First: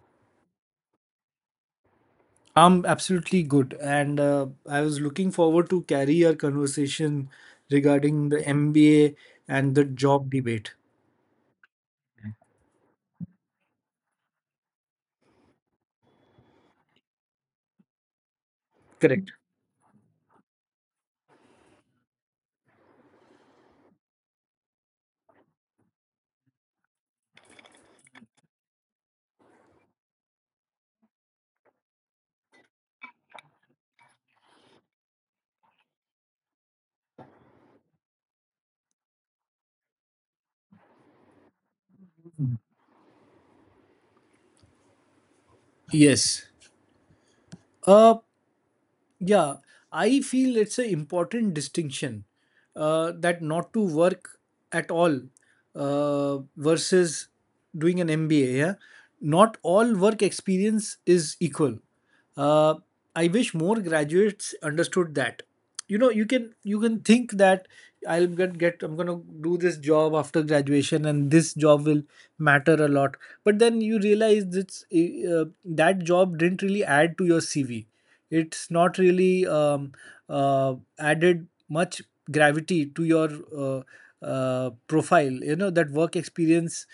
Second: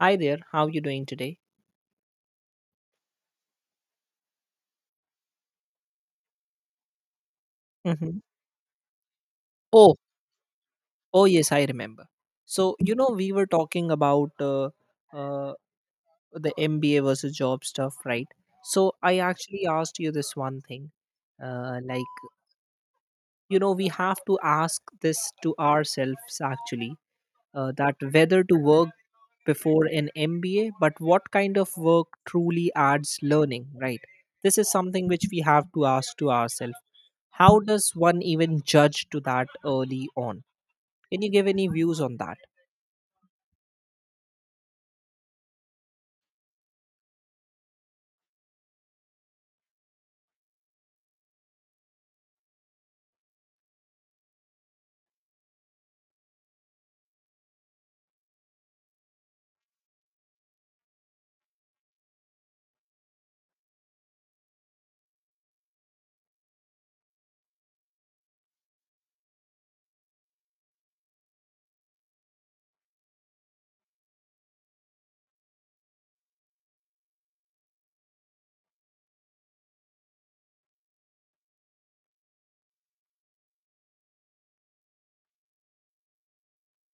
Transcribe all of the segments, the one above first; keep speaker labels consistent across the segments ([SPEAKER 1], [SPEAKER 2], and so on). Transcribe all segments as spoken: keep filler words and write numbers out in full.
[SPEAKER 1] Hi there, how are you doing today?
[SPEAKER 2] I'm absolutely good, and uh, I was looking forward to carry our conversation
[SPEAKER 1] hmm
[SPEAKER 2] regarding the M B A and the
[SPEAKER 1] Oh,
[SPEAKER 2] job debate.
[SPEAKER 1] oh yes, I remember. So, you know, we were talking about uh, uh, the M B A versus job stuff, right? So, I
[SPEAKER 2] Correct.
[SPEAKER 1] actually asked you this one thing. Uh, like, you know, we have to ask this to ourselves actually, uh, that whether to work before an M B A, but what kind of work truly adds learning, right? This is something which we have to ask to ourselves. How does one even judge to that early on? Can you give any views on that?
[SPEAKER 2] Yes. Uh, yeah, I feel it's an important distinction uh, that not to work at all uh, versus doing an M B A. Yeah, not all work experience is equal. uh, I wish more graduates understood that. You know, you can you can think that I'll get get I'm going to do this job after graduation and this job will matter a lot, but then you realize that uh, that job didn't really add to your CV. It's not really um, uh, added much gravity to your uh, uh, profile. You know, that work experience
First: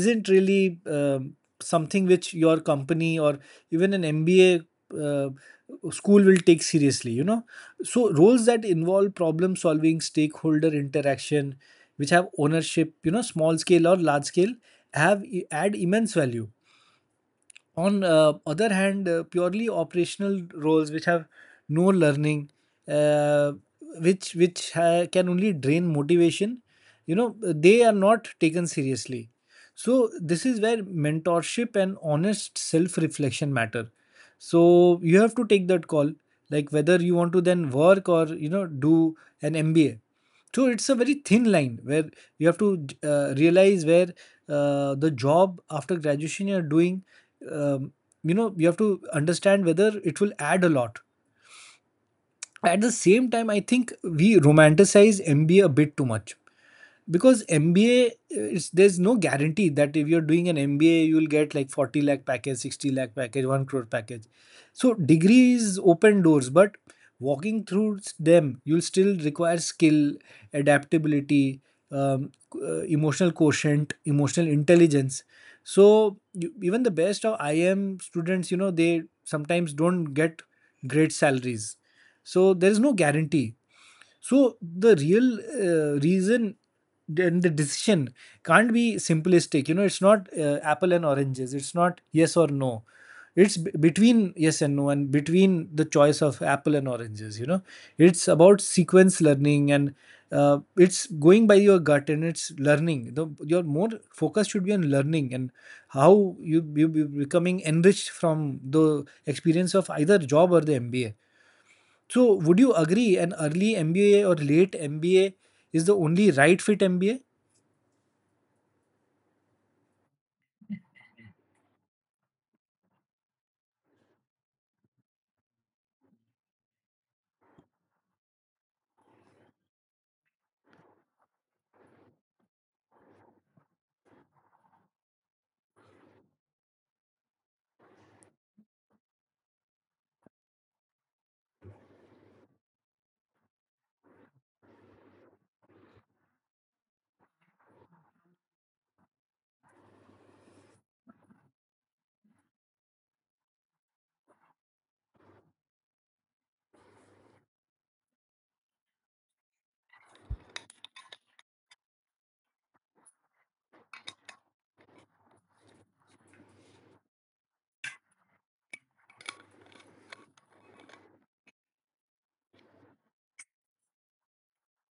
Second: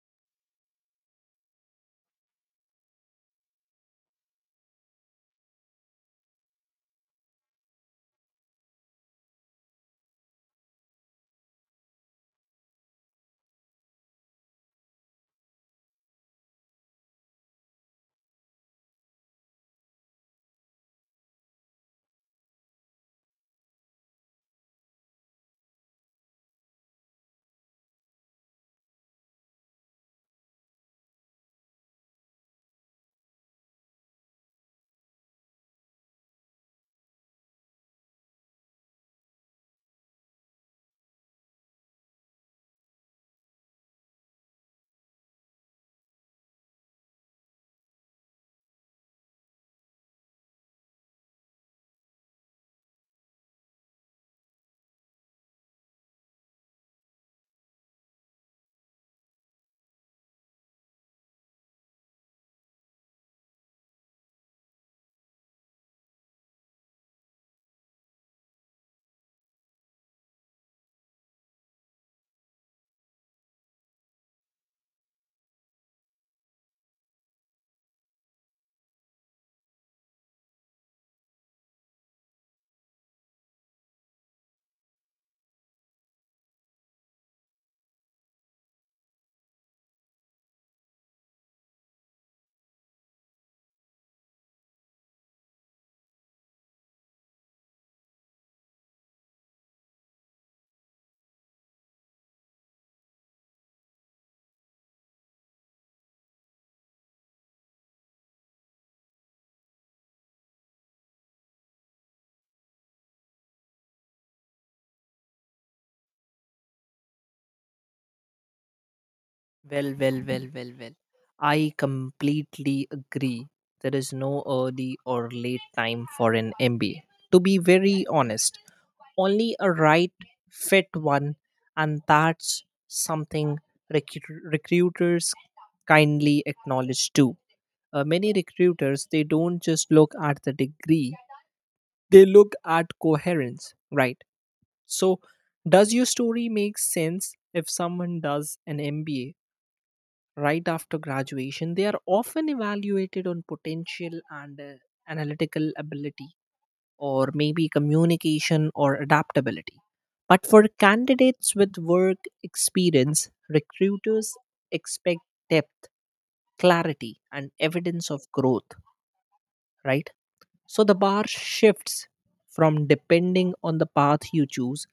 [SPEAKER 2] isn't really um, something which your company or even an M B A uh, school will take seriously, you know. So, roles that involve problem solving, stakeholder interaction, which have ownership, you know, small scale or large scale, have e, add immense value. On uh, other hand, uh, purely operational roles which have no learning, uh, which which ha- can only drain motivation, you know, they are not taken seriously. So this is where mentorship and honest self reflection matter. So you have to take that call, like whether you want to then work or, you know, do an M B A. True, it's a very thin line where you have to uh, realize where uh, the job after graduation you're doing, um, you know, you have to understand whether it will add a lot. At the same time, I think we romanticize MBA a a bit too much, because M B A, it's, there's no guarantee that if you're doing an M B A, you'll get like forty lakh package, sixty lakh package, one crore package. So degrees open doors, but walking through them, you'll still require skill, adaptability, um, uh, emotional quotient, emotional intelligence. So you, even the best of I M students, you know, they sometimes don't get great salaries. So there is no guarantee, so the real uh, reason and the decision can't be simplistic. You know, it's not uh, apple and oranges. It's not yes or no. It's b- between yes and no, and between the choice of apple and oranges. You know, it's about sequence learning and, uh, it's going by your gut and it's learning. The, your more focus should be on learning and how you you be becoming enriched from the experience of either job or the M B A. So, would you agree an early M B A or late M B A is the only right fit M B A?
[SPEAKER 1] Well, well, well, well, well. I completely agree. There is no early or late time for an M B A. To be very honest, only a right fit one, and that's something recru- recruiters kindly acknowledge too. Uh, many recruiters they don't just look at the degree; they look at coherence, right? So, does your story make sense? If someone does an M B A right after graduation, they are often evaluated on potential and, uh, analytical ability, or maybe communication or adaptability. But for candidates with work experience, recruiters expect depth, clarity, and evidence of growth, right? So the bar shifts from depending on the path you choose,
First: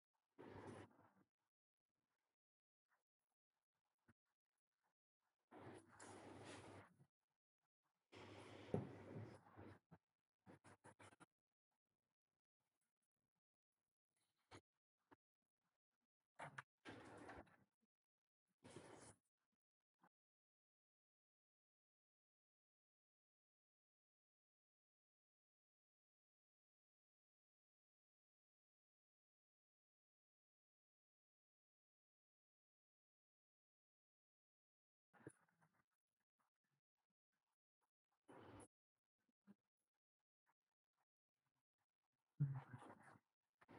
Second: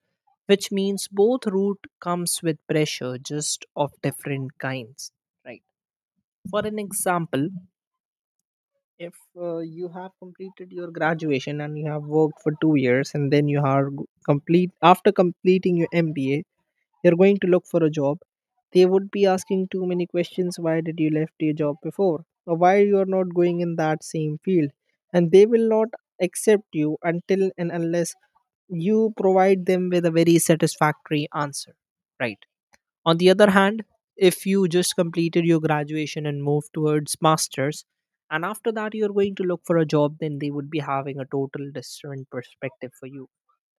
[SPEAKER 1] which means both route comes with pressure just of different kinds, right? For an example, if uh, you have completed your graduation and you have worked for two years and then you are g- complete after completing your mba, you're going to look for a job. They would be asking too many questions: why did you left your job before, or why you are not going in that same field? And they will not accept you until and unless you provide them with a very satisfactory answer, right? On the other hand, if you just completed your graduation and moved towards masters, and after that you're going to look for a job, then they would be having a total different perspective for you.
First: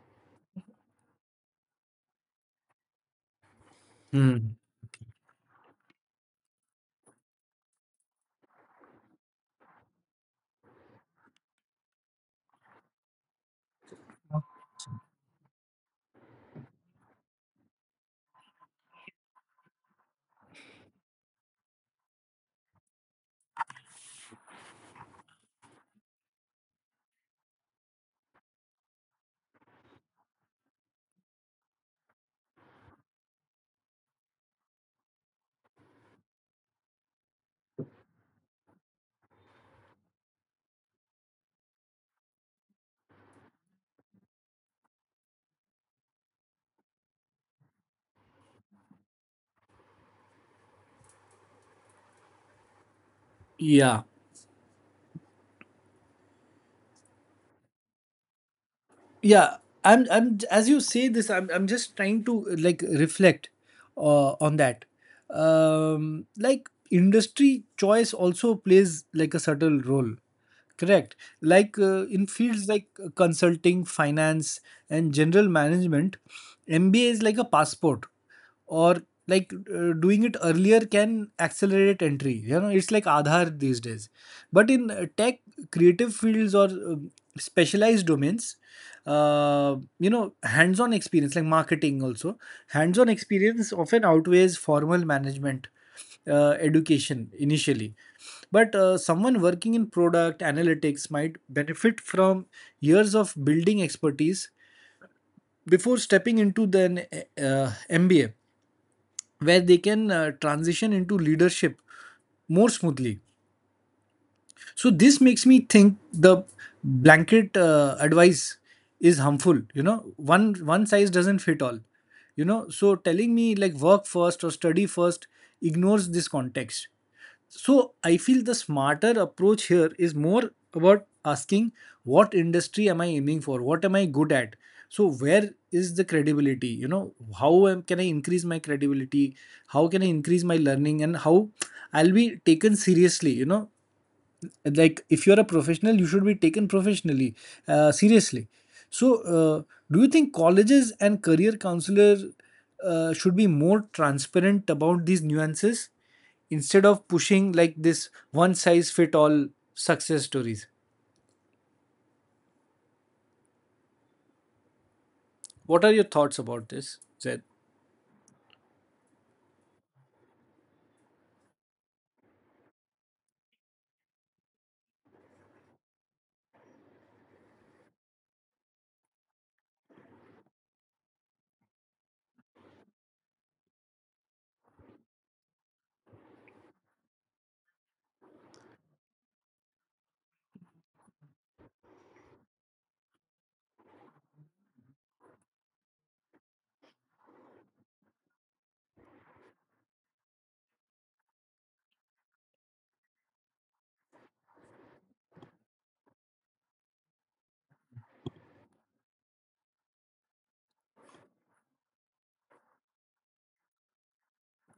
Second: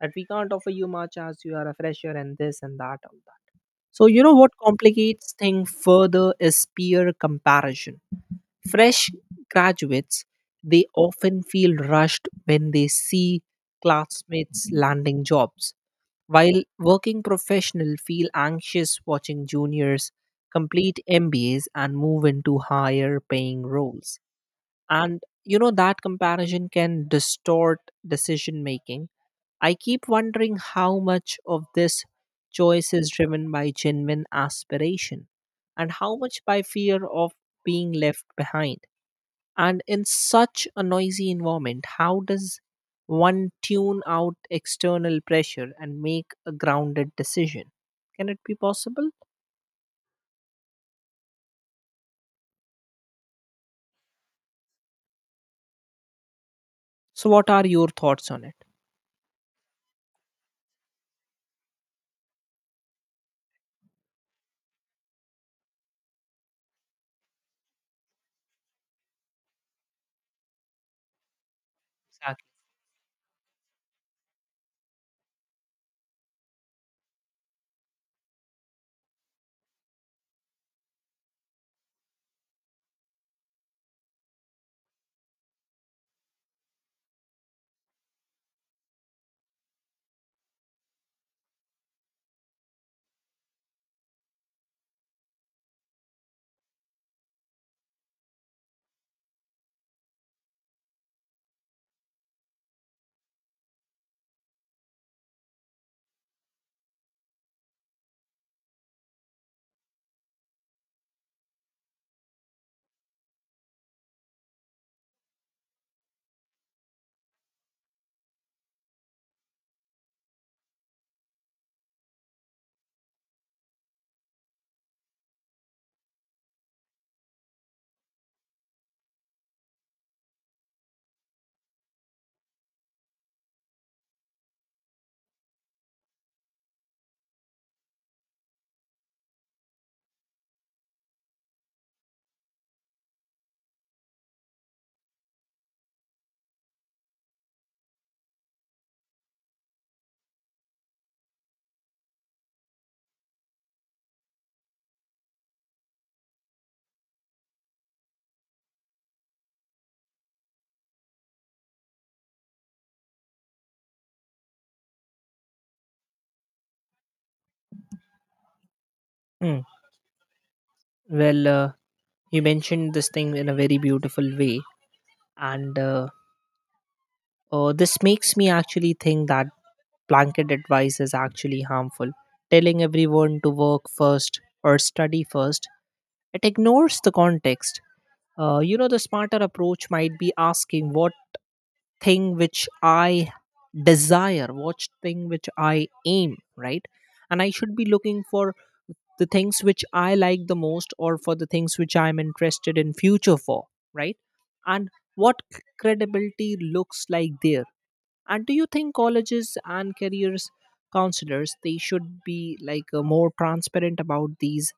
[SPEAKER 1] That we can't offer you much as you are a fresher and this and that all that. So you know what
[SPEAKER 2] Hmm.
[SPEAKER 1] complicates thing further is peer comparison. Fresh graduates, they often feel rushed when they see classmates landing jobs, while working professionals feel anxious watching juniors complete M B As and move into higher paying roles. And you know that comparison can distort decision making. I keep wondering how much of this choice is driven by genuine aspiration and how much by fear of being left behind. And in such a noisy environment, how does one tune out external pressure and make a grounded decision? Can it be possible?
[SPEAKER 2] Yeah.
[SPEAKER 1] So, what are your thoughts on it?
[SPEAKER 2] Yeah, I'm. I'm as you say this, I'm. I'm just trying to uh, like reflect uh, on that. Um, like industry choice also plays like a subtle role. Correct. Like uh, in
[SPEAKER 1] Exactly.
[SPEAKER 2] fields like uh, consulting, finance, and general management, M B A is like a passport, or like, uh, doing it earlier can accelerate entry. You know, it's like aadhaar these days. But in uh, tech, creative fields or um, specialized domains, uh, you know, hands on experience, like marketing also, hands on experience often outweighs formal management uh, education initially. But uh, someone working in product analytics might benefit from years of building expertise before stepping into the uh, M B A, where they can uh, transition into leadership more smoothly. So this makes me think the blanket uh, advice is harmful. You know, one one size doesn't fit all. You know, so telling me like work first or study first ignores this context. So I feel the smarter approach here is more about asking, what industry am I aiming for? What am I good at? So where is the credibility? You know, how am, can I increase my credibility? How can I increase my learning? And how I'll be taken seriously? You know, like if you're a professional you should be taken professionally, uh, seriously. So uh, do you think colleges and career counselor uh, should be more transparent about these nuances instead of pushing like this one size fit all success stories? What are your thoughts about this, zed?
[SPEAKER 1] Mm. Well, uh, you mentioned this thing in a very beautiful way, and uh, uh, this makes me actually think that blanket advice is actually harmful. Telling everyone to work first or study first, it ignores the context. Uh, you know, the smarter approach might be asking what thing which I desire, watch thing which I aim, right? And I should be looking for the things which I like the most or for the things which I'm interested in future for, right? And what c- credibility looks like there, and do you think colleges and careers counselors they should be like, uh, more transparent about these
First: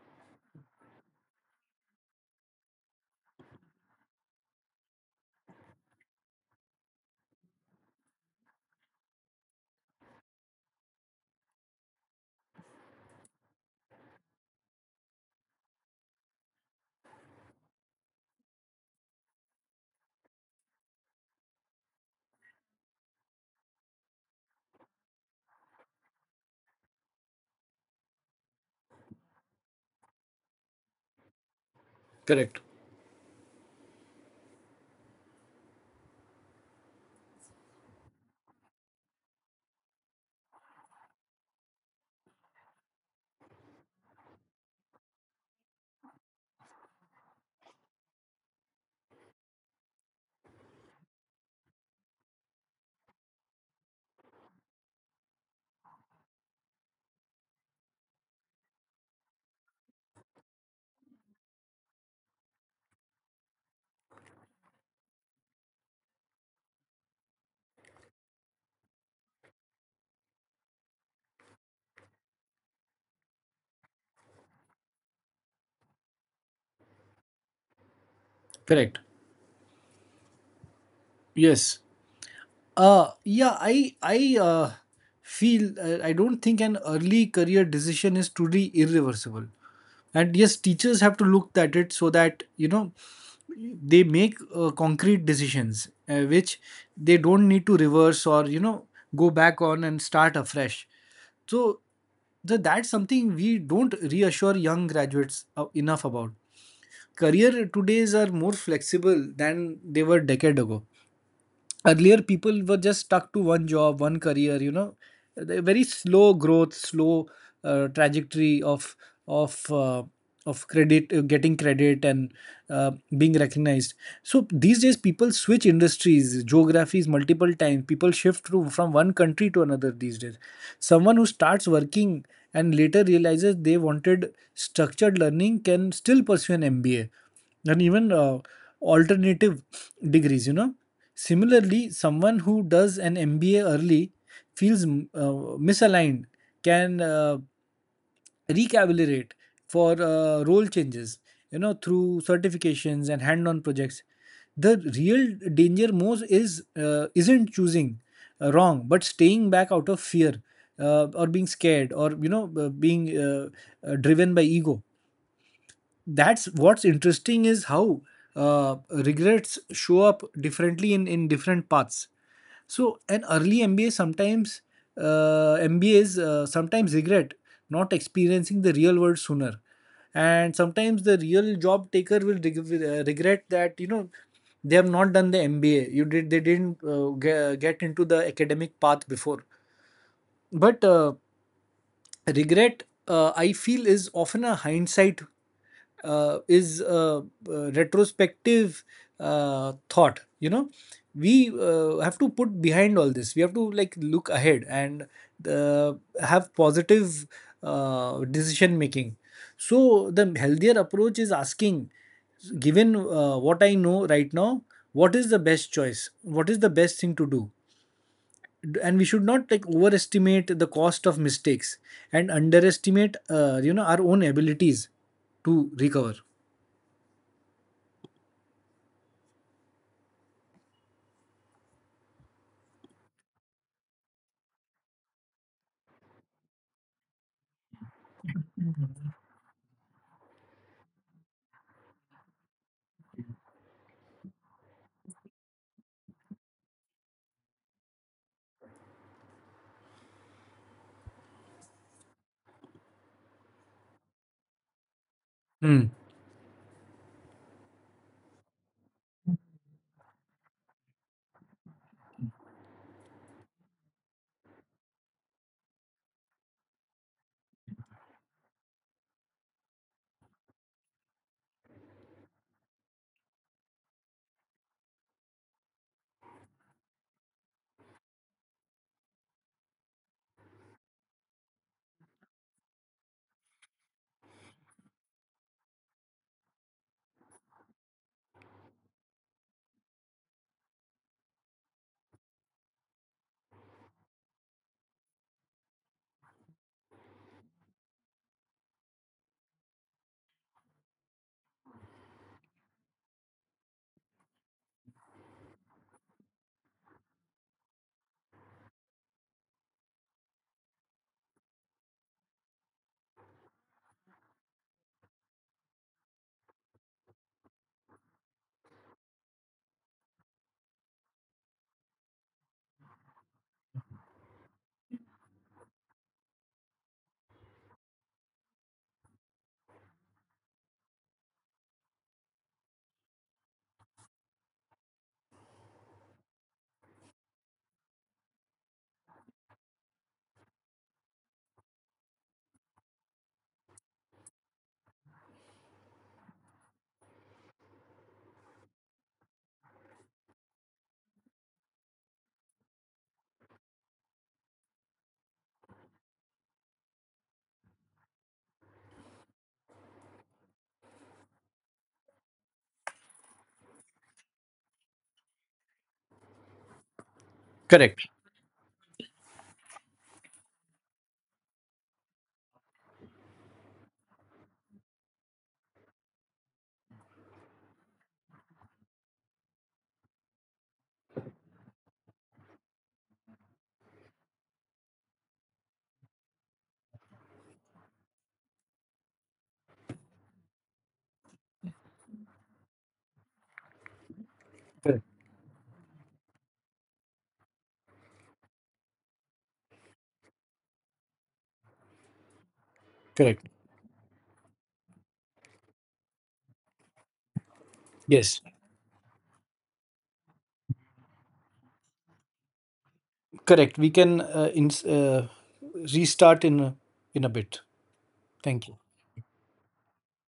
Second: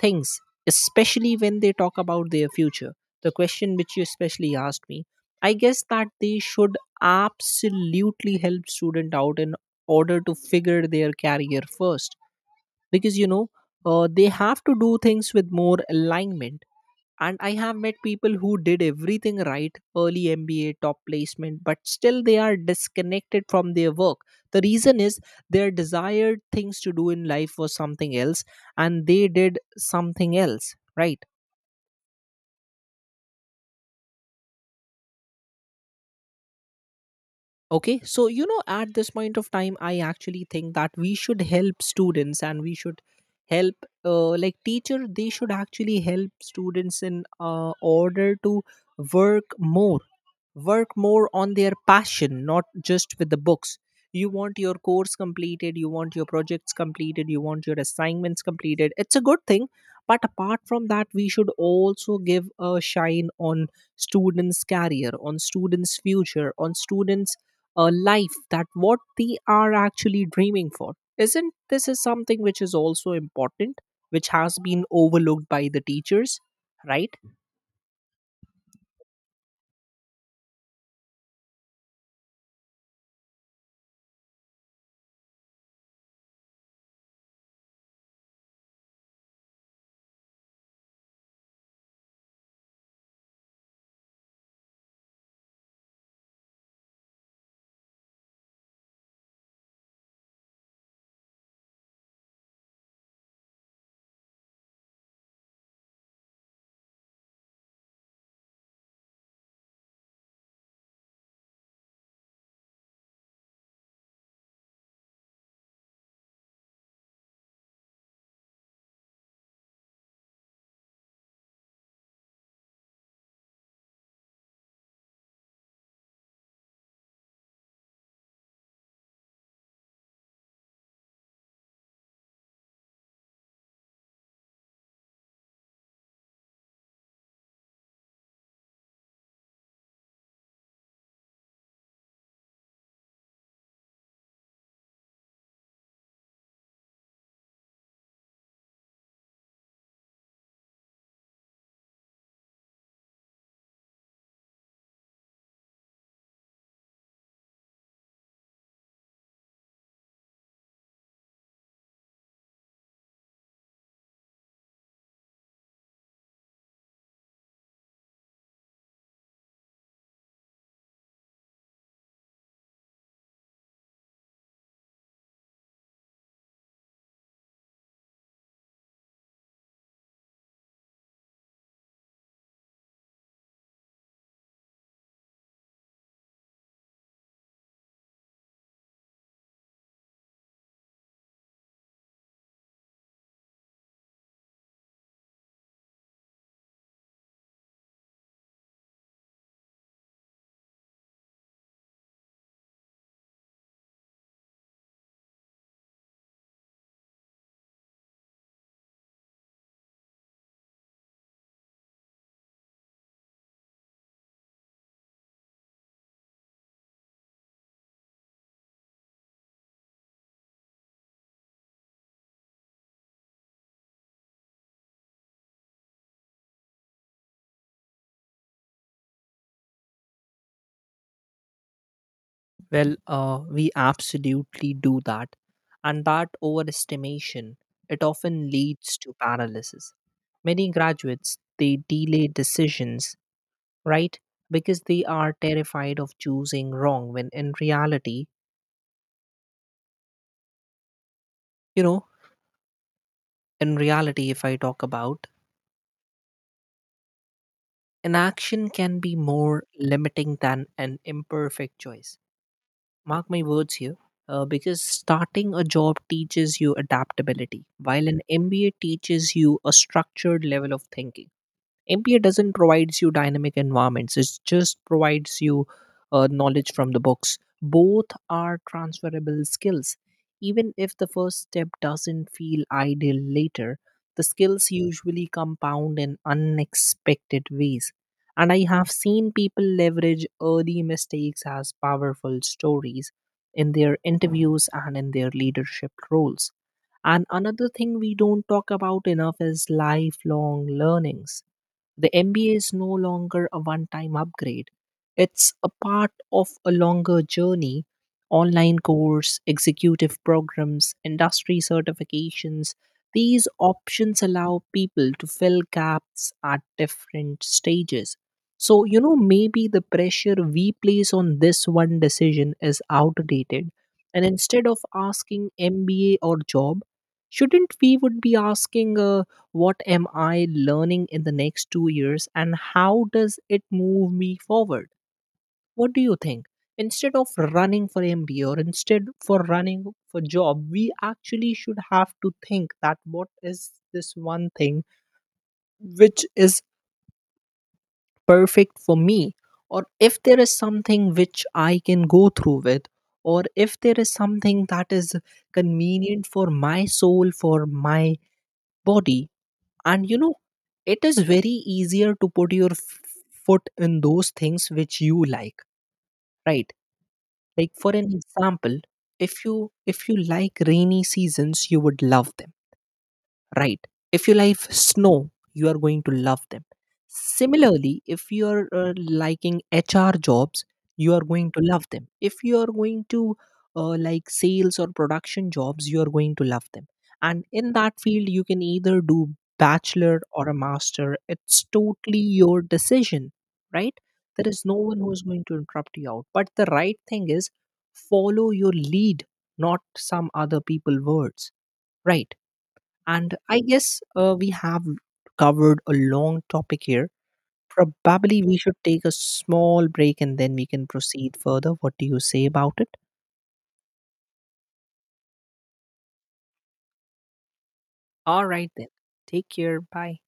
[SPEAKER 1] things, especially when they talk about their future? The question which you especially asked me, I guess that they should absolutely help student out in order to figure their career first, because you know, uh, they have to do things with more alignment. And I have met people who did everything right, early M B A, top placement, but still they are disconnected from their work. The reason is their desired things to do in life was something else, and they did something else, right?
[SPEAKER 2] Correct.
[SPEAKER 1] Okay, so you know at this point of time I actually think that we should help students, and we should help, uh, like teacher, they should actually help students in, uh, order to work more, work more on their passion, not just with the books. You want your course completed, you want your projects completed, you want your assignments completed, it's a good thing. But apart from that, we should also give a shine on students career, on students future, on students, uh, life, that what they are actually dreaming for. Isn't this is something which is also important, which has been overlooked by the teachers, right?
[SPEAKER 2] Correct. Yes. Uh, yeah, I I uh, feel, uh, I don't think an early career decision is truly irreversible. And yes, teachers have to look at it so that, you know, they make uh, concrete decisions uh, which they don't need to reverse or, you know, go back on and start afresh. So the that's something we don't reassure young graduates uh, enough about. Career todays are more flexible than they were decade ago. Earlier people were just stuck to one job, one career, you know. The very slow growth, slow uh, trajectory of of uh, of credit, uh, getting credit and uh, being recognized. So these days people switch industries, geographies multiple times, people shift to, from one country to another these days. Someone who starts working and later realizes they wanted structured learning can still pursue an M B A, and even uh, alternative degrees, you know. Similarly, someone who does an M B A early feels mm, uh, misaligned, can uh, recalibrate for uh, role changes, you know, through certifications and hand-on projects. The real danger most is, uh, isn't choosing uh, wrong, but staying back out of fear, uh, or being scared, or, you know, uh, being uh, uh, driven by ego. That's what's interesting is how uh, regrets show up differently in, in different paths. So an early MBA sometimes, uh, M B As uh, sometimes regret not experiencing the real world sooner. And sometimes the real job taker will reg- will, uh, regret that, you know, they have not done the M B A you did, they didn't uh, ge- get into the academic path before. But uh, regret, uh, I feel is often a hindsight, uh, is uh, uh, retrospective uh, thought. You know, we uh, have to put behind all this, we have to like look ahead and uh, have positive uh, decision making. So the healthier approach is asking, given uh, what I know right now, what is the best choice, what is the best thing to do. And we should not like overestimate the cost of mistakes and underestimate, uh, you know, our own abilities to recover.
[SPEAKER 1] Well, uh, we absolutely do that. And that overestimation, it often leads to paralysis. Many graduates, they delay decisions, right? Because they are terrified of choosing wrong when in reality, you know, in reality, if I talk about
[SPEAKER 2] Mm,
[SPEAKER 1] an action can be more limiting than an imperfect choice. Mark my words here, uh, because starting a job teaches you adaptability, while an M B A teaches you a structured level of thinking. M B A doesn't provides you dynamic environments. It just provides you uh, knowledge from the books. Both are transferable skills. Even if the first step doesn't feel ideal later, the skills usually compound in unexpected ways. And I have seen people leverage early mistakes as powerful stories in their interviews and in their leadership roles. And another thing we don't talk about enough is lifelong learnings. The M B A is no longer a one time upgrade, it's a part of a longer journey: online course, executive programs, industry certifications. These options allow people to fill gaps at different stages. So, you know, maybe the pressure we place on this one decision is outdated. And instead of asking M B A or job, shouldn't we would be asking, uh, what am I learning in the next two years and how does it move me forward? What do you think? Instead of running for M B A or instead for running for job, we actually should have to think that what is this one thing which is perfect for me? Or if there is something which I can go through with, or if there is something that is convenient for my soul, for my body, and you know it is very easier to put your f- foot in those things which you like, right? Like for
[SPEAKER 2] correct,
[SPEAKER 1] an example, if you if you like rainy seasons, you would love them, right? If you like snow, you are going to love them. Similarly, if you are uh, liking H R jobs, you are going to love them. If you are going to, uh, like sales or production jobs, you are going to love them. And in that field, you can either do bachelor or a master. It's totally your decision, right? There is no one
[SPEAKER 2] correct,
[SPEAKER 1] who is going to interrupt you out. But the right thing is follow your lead, not some other people words, right? And
[SPEAKER 2] correct.
[SPEAKER 1] I guess uh, we have covered a long topic here.
[SPEAKER 2] Yes,
[SPEAKER 1] Probably we should take a small break and then we can proceed further. What do you say about it?
[SPEAKER 2] correct. We can uh, ins uh, restart in a, in a bit.
[SPEAKER 1] All
[SPEAKER 2] Thank
[SPEAKER 1] right,
[SPEAKER 2] you.
[SPEAKER 1] then. Take care. Bye.